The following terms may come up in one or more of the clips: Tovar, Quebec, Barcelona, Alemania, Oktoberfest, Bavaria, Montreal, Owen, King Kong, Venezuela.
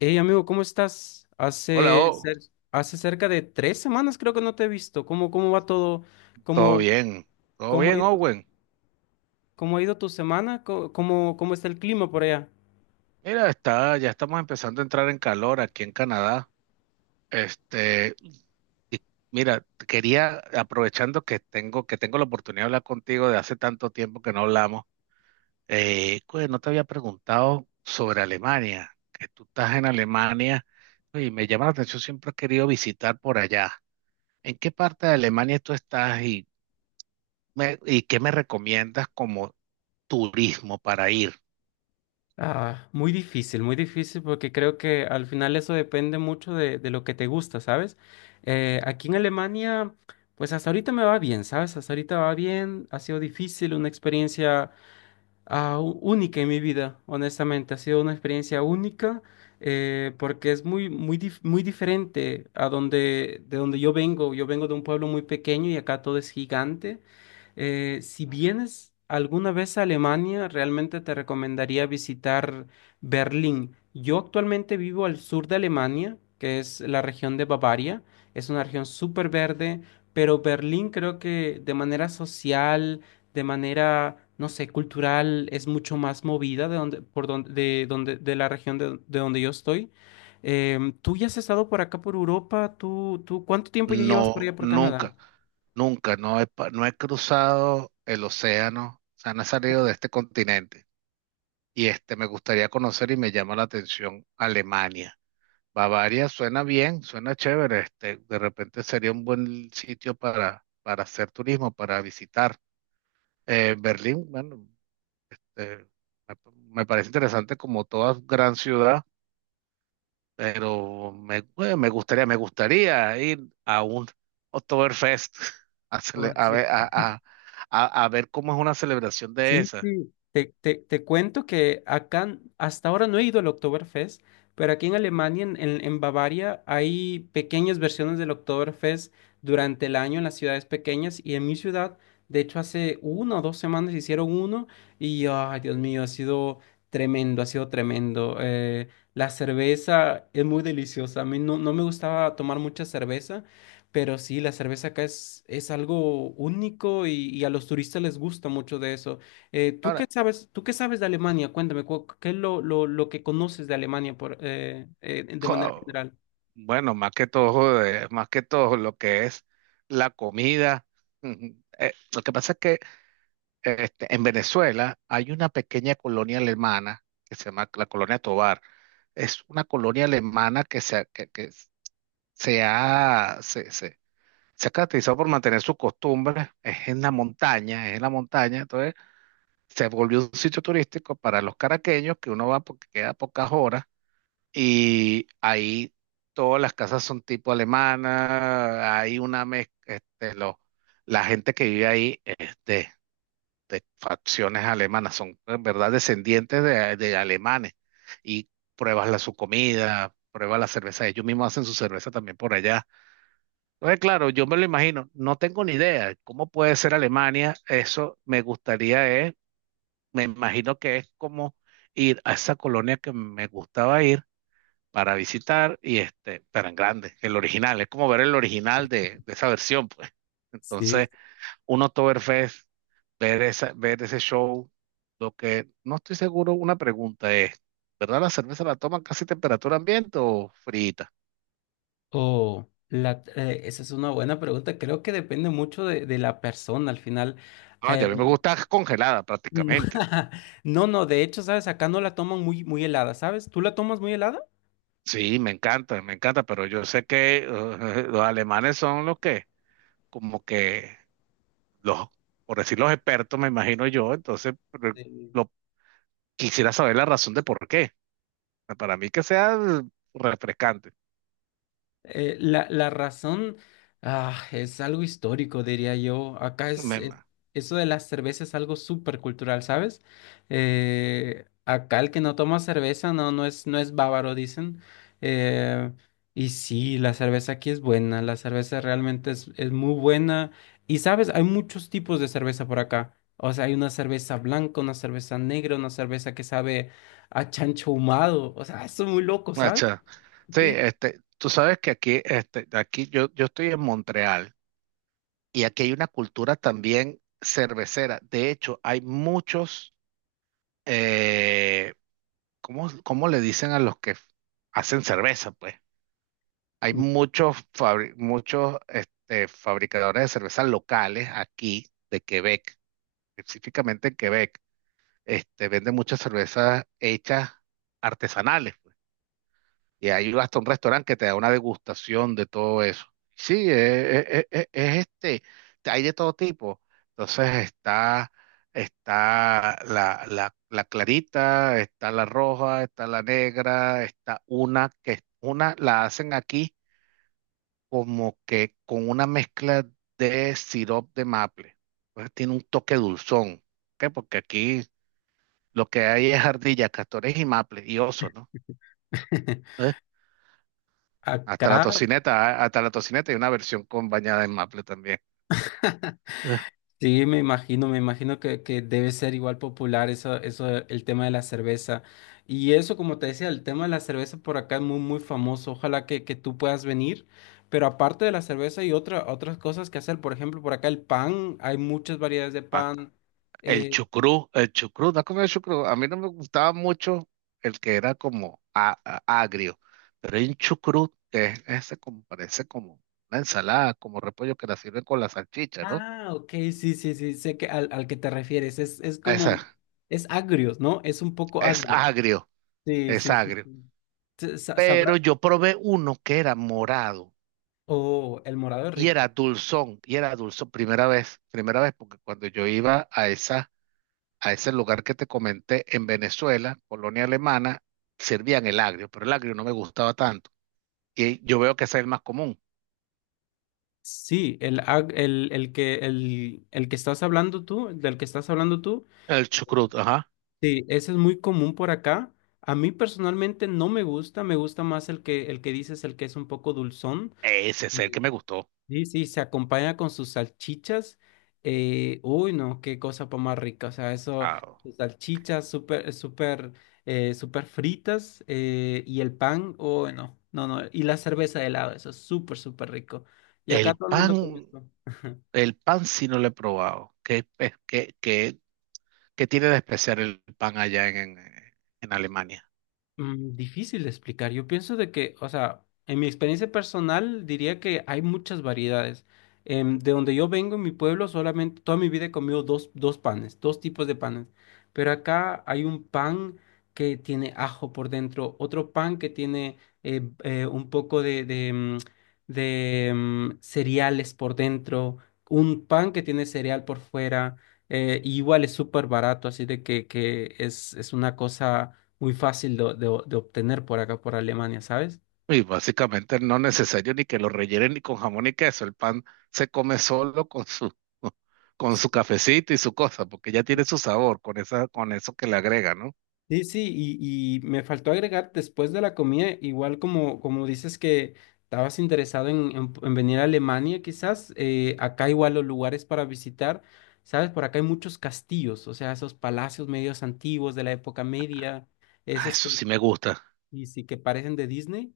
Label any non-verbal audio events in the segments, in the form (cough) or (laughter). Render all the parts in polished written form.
Hey amigo, ¿cómo estás? Hola, Hace, O. cer- hace cerca de 3 semanas creo que no te he visto. ¿Cómo va todo? Todo ¿Cómo, bien. Todo cómo ha bien, ido, Owen. cómo ha ido tu semana? ¿Cómo está el clima por allá? Mira, está, ya estamos empezando a entrar en calor aquí en Canadá. Este, y mira, quería, aprovechando que tengo la oportunidad de hablar contigo de hace tanto tiempo que no hablamos. No te había preguntado sobre Alemania, que tú estás en Alemania y me llama la atención, siempre he querido visitar por allá. ¿En qué parte de Alemania tú estás y, y qué me recomiendas como turismo para ir? Ah, muy difícil porque creo que al final eso depende mucho de lo que te gusta, ¿sabes? Aquí en Alemania, pues hasta ahorita me va bien, ¿sabes? Hasta ahorita va bien, ha sido difícil, una experiencia única en mi vida, honestamente. Ha sido una experiencia única porque es muy, muy, muy diferente de donde yo vengo. Yo vengo de un pueblo muy pequeño y acá todo es gigante. Si vienes alguna vez a Alemania, realmente te recomendaría visitar Berlín. Yo actualmente vivo al sur de Alemania, que es la región de Bavaria. Es una región súper verde, pero Berlín creo que de manera social, de manera, no sé, cultural, es mucho más movida de donde, por donde, de la región de donde yo estoy. Tú ya has estado por acá, por Europa, ¿cuánto tiempo ya llevas por No, allá, por Canadá? nunca, nunca, no he, no he cruzado el océano, o sea, no he salido de este continente. Y me gustaría conocer y me llama la atención Alemania. Bavaria suena bien, suena chévere, de repente sería un buen sitio para hacer turismo, para visitar. Berlín, bueno, eh, me me parece interesante como toda gran ciudad, pero me, bueno, me gustaría ir a un Oktoberfest (laughs) a, Oh, a sí. ver, a ver cómo es una celebración de Sí, esa. sí. Te cuento que acá hasta ahora no he ido al Oktoberfest, pero aquí en Alemania, en Bavaria, hay pequeñas versiones del Oktoberfest durante el año en las ciudades pequeñas y en mi ciudad, de hecho, hace 1 o 2 semanas hicieron uno y, ay, Dios mío, ha sido tremendo, ha sido tremendo. La cerveza es muy deliciosa. A mí no me gustaba tomar mucha cerveza. Pero sí, la cerveza acá es algo único y a los turistas les gusta mucho de eso. ¿Tú qué Ahora, sabes, tú qué sabes de Alemania? Cuéntame, ¿qué es lo que conoces de Alemania de manera wow, general? bueno, más que todo lo que es la comida. mm, lo que pasa es que en Venezuela hay una pequeña colonia alemana que se llama la colonia Tovar. Es una colonia alemana que se ha, se ha caracterizado por mantener sus costumbres. Es en la montaña, entonces se volvió un sitio turístico para los caraqueños, que uno va porque queda pocas horas. Y ahí todas las casas son tipo alemana, hay una mezcla. La gente que vive ahí es de facciones alemanas, son en verdad descendientes de alemanes, y pruebas su comida, pruebas la cerveza, ellos mismos hacen su cerveza también por allá. Entonces, claro, yo me lo imagino, no tengo ni idea cómo puede ser Alemania, eso me gustaría. Es, me imagino que es como ir a esa colonia que me gustaba ir para visitar, pero en grande, el original, es como ver el original de esa versión, pues. Sí. Entonces, un Oktoberfest, ver esa, ver ese show. Lo que no estoy seguro, una pregunta es, ¿verdad la cerveza la toman casi temperatura ambiente o frita? Oh, esa es una buena pregunta. Creo que depende mucho de la persona al final. No, ya Eh, a mí me gusta congelada no, prácticamente. (laughs) no, no, de hecho, ¿sabes? Acá no la toman muy, muy helada, ¿sabes? ¿Tú la tomas muy helada? Sí, me encanta, pero yo sé que (laughs) los alemanes son los que, como que, los, por decir los expertos, me imagino yo, entonces pero Sí. lo, quisiera saber la razón de por qué. Para mí, que sea refrescante. La razón es algo histórico, diría yo. Acá Me, ma- eso de las cervezas es algo súper cultural, ¿sabes? Acá el que no toma cerveza no, no es bávaro, dicen. Eh, y sí, la cerveza aquí es buena, la cerveza realmente es muy buena. Y sabes, hay muchos tipos de cerveza por acá. O sea, hay una cerveza blanca, una cerveza negra, una cerveza que sabe a chancho ahumado. O sea, eso es muy loco, ¿sabes? macha. Sí, Sí. este, tú sabes que aquí, este, yo estoy en Montreal y aquí hay una cultura también cervecera. De hecho, hay muchos, eh, ¿cómo, cómo le dicen a los que hacen cerveza, pues? Hay muchos, muchos fabricadores de cervezas locales aquí de Quebec, específicamente en Quebec. Venden muchas cervezas hechas artesanales, pues. Y hay hasta un restaurante que te da una degustación de todo eso. Sí, hay de todo tipo. Entonces está, está la clarita, está la roja, está la negra, está una que una la hacen aquí como que con una mezcla de sirope de maple. Pues tiene un toque dulzón, ¿ok? Porque aquí lo que hay es ardillas, castores y maple y osos, ¿no? (laughs) ¿Eh? Hasta la Acá, tocineta, ah, hasta la tocineta hay una versión con bañada en maple también. (laughs) ¿Eh? sí, me imagino que debe ser igual popular eso, eso, el tema de la cerveza. Y eso, como te decía, el tema de la cerveza por acá es muy, muy famoso. Ojalá que tú puedas venir. Pero aparte de la cerveza hay otras cosas que hacer. Por ejemplo, por acá el pan, hay muchas variedades de pan. Eh, El chucrú, ¿no has comido chucrú? A mí no me gustaba mucho el que era como agrio, pero hay un chucrú que es ese como, parece como una ensalada, como repollo, que la sirven con la salchicha, ¿no? Ok, sí, sí, sí, sé que al que te refieres. Es Ah, esa, como, es agrio, ¿no? Es un poco es agrio. agrio, Sí, es sí, sí, agrio. sí. ¿Sabrá? Pero yo probé uno que era morado Oh, el morado es rico. Y era dulzón, primera vez, porque cuando yo iba a esa, a ese lugar que te comenté en Venezuela, colonia alemana, servían el agrio, pero el agrio no me gustaba tanto. Y yo veo que ese es el más común. Sí, el, ag- el que estás hablando tú, del que estás hablando tú, El chucrut, ajá. sí, ese es muy común por acá. A mí personalmente no me gusta, me gusta más el que dices, el que es un poco dulzón. Ese es el Mm. que me gustó. Sí, sí, se acompaña con sus salchichas. Uy, no, qué cosa pa' más rica. O sea, eso, Ah, sus salchichas súper, súper, súper fritas y el pan, uy, no, no, no. Y la cerveza de helado, eso es súper, súper rico. Y acá el todo el mundo come pan, esto. el pan sí no lo he probado. ¿Qué, qué tiene de especial el pan allá en, en Alemania? Difícil de explicar. Yo pienso de que, o sea, en mi experiencia personal diría que hay muchas variedades. De donde yo vengo, en mi pueblo, solamente toda mi vida he comido dos panes, dos tipos de panes. Pero acá hay un pan que tiene ajo por dentro, otro pan que tiene un poco de cereales por dentro, un pan que tiene cereal por fuera. Y igual es súper barato, así de que es una cosa muy fácil de obtener por acá, por Alemania, ¿sabes? Y básicamente no es necesario ni que lo rellenen ni con jamón ni queso. El pan se come solo con su, (laughs) con su cafecito y su cosa, porque ya tiene su sabor con esa, con eso que le agrega, ¿no? Sí, sí, y me faltó agregar después de la comida, igual como dices que estabas interesado en venir a Alemania, quizás, acá igual los lugares para visitar, ¿sabes? Por acá hay muchos castillos, o sea, esos palacios medios antiguos de la época media, Ah, esos eso que, sí me gusta. y sí, que parecen de Disney.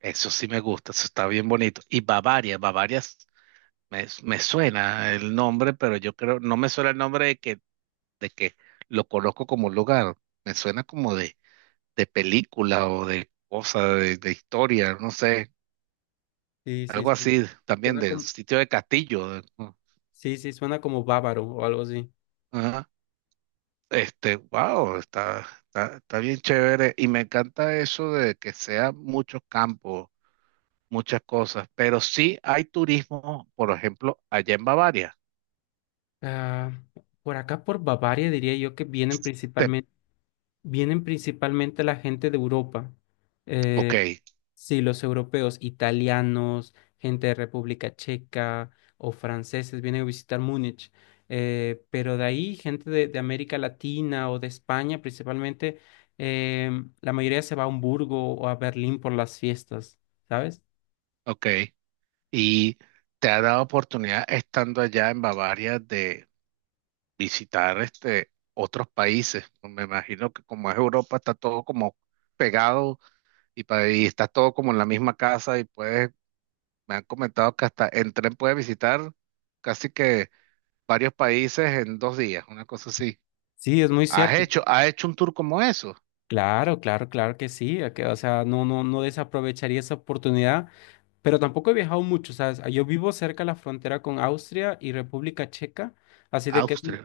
Eso sí me gusta. Eso está bien bonito. Y Bavaria, Bavaria me, me suena el nombre, pero yo creo, no me suena el nombre de que lo conozco como un lugar. Me suena como de película o de cosa, de historia, no sé, Sí, sí, algo sí, así, también suena de como, sitio de castillo. Sí, sí, suena como bávaro o algo así. Ajá. Wow, está, está bien chévere. Y me encanta eso de que sea muchos campos, muchas cosas. Pero sí hay turismo, por ejemplo, allá en Bavaria. Ah, por acá, por Bavaria, diría yo que vienen Te- principalmente. Vienen principalmente la gente de Europa. Mm. ok, Eh, sí, los europeos, italianos, gente de República Checa o franceses vienen a visitar Múnich. Pero de ahí, gente de América Latina o de España principalmente, eh, la mayoría se va a Hamburgo o a Berlín por las fiestas, ¿sabes? ok. Y te ha dado oportunidad estando allá en Bavaria de visitar otros países. Me imagino que como es Europa está todo como pegado y, y está todo como en la misma casa y puedes, me han comentado que hasta en tren puedes visitar casi que varios países en dos días, una cosa así. Sí, es muy cierto. Has hecho un tour como eso? Claro, claro, claro que sí. O sea, no, no, no desaprovecharía esa oportunidad. Pero tampoco he viajado mucho, ¿sabes? Ah, yo vivo cerca de la frontera con Austria y República Checa, así de que sí, Austria.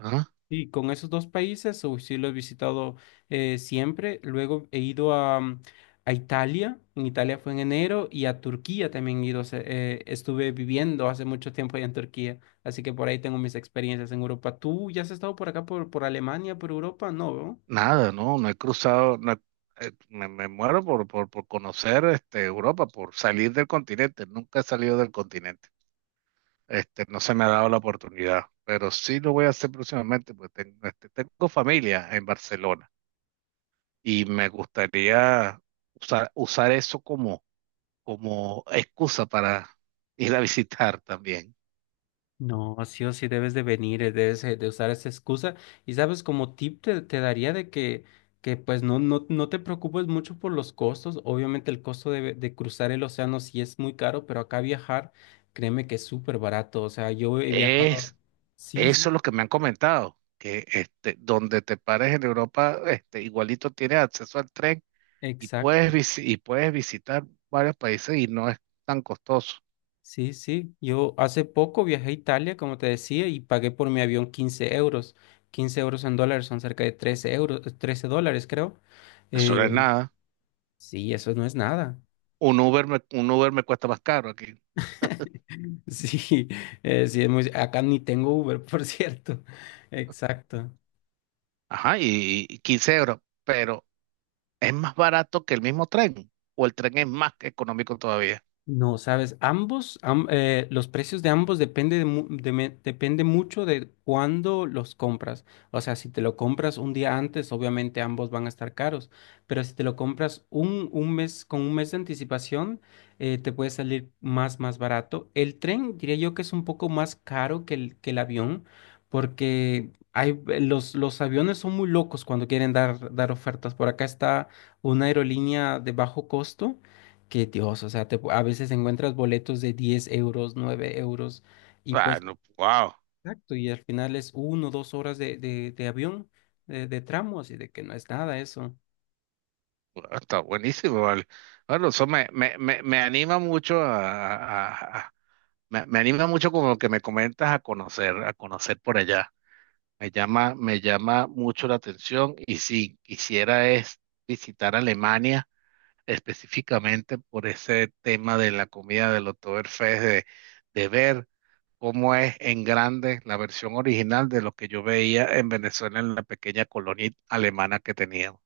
sí, con esos dos países uy, sí lo he visitado siempre. Luego he ido a Italia, en Italia fue en enero, y a Turquía también he ido, estuve viviendo hace mucho tiempo allá en Turquía, así que por ahí tengo mis experiencias en Europa. ¿Tú ya has estado por acá, por Alemania, por Europa? No, ¿no? Nada, no, no he cruzado, no he- me, me muero por conocer Europa, por salir del continente, nunca he salido del continente. No se me ha dado la oportunidad, pero sí lo voy a hacer próximamente, porque tengo, tengo familia en Barcelona y me gustaría usar eso como como excusa para (laughs) ir a visitar también. No, sí o sí debes de venir, debes de usar esa excusa. Y sabes, como tip te daría de que pues no, no, no te preocupes mucho por los costos. Obviamente el costo de cruzar el océano sí es muy caro, pero acá viajar, créeme que es súper barato. O sea, yo he viajado. Es, Sí, eso sí, es lo que me han comentado, que donde te pares en Europa, igualito tienes acceso al tren y puedes, exacto. Y puedes visitar varios países y no es tan costoso. Sí, sí. Yo hace poco viajé a Italia, como te decía, y pagué por mi avión 15 euros. 15 euros en dólares son cerca de 13 euros, 13 dólares, creo. Eso no es Eh, nada. sí, eso no es nada. Un Uber me cuesta más caro aquí. (laughs) Sí, sí, es muy. Acá ni tengo Uber, por cierto. (laughs) Exacto. Ajá, y 15 euros, pero es más barato que el mismo tren, o el tren es más económico todavía. No, sabes, ambos, los precios de ambos depende, de mu- de me- depende mucho de cuándo los compras. O sea, si te lo compras un día antes, obviamente ambos van a estar caros. Pero si te lo compras un mes, con un mes de anticipación, te puede salir más, más barato. El tren, diría yo que es un poco más caro que que el avión, porque los aviones son muy locos cuando quieren dar ofertas. Por acá está una aerolínea de bajo costo que Dios, o sea, a veces encuentras boletos de 10 euros, 9 euros, y Ah, pues, no, wow, exacto, y al final es 2 horas de avión, de tramos, y de que no es nada eso. está buenísimo, vale. Bueno, eso me anima mucho a, a- a- me, me anima mucho con lo que me comentas a conocer por allá. Me llama mucho la atención y si quisiera es visitar Alemania específicamente por ese tema de la comida del Oktoberfest, de ver cómo es en grande la versión original de lo que yo veía en Venezuela en la pequeña colonia alemana que teníamos.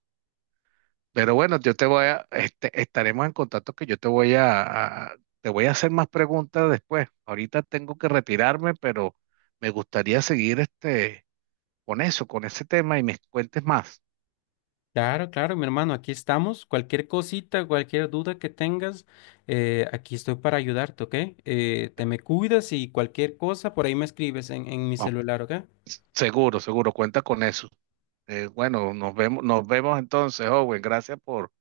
Pero bueno, yo te voy a, estaremos en contacto, que yo te voy a, te voy a hacer más preguntas después. Ahorita tengo que retirarme, pero me gustaría seguir con eso, con ese tema, y me cuentes más. Claro, claro, mi hermano, aquí estamos. Cualquier cosita, cualquier duda que tengas, aquí estoy para ayudarte, ¿ok? Te me cuidas y cualquier cosa, por ahí me escribes en mi Oh, celular, ¿ok? seguro, seguro, cuenta con eso. Bueno, nos vemos entonces, Owen. Gracias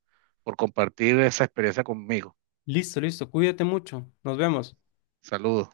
por compartir esa experiencia conmigo. Listo, listo, cuídate mucho, nos vemos. Saludos.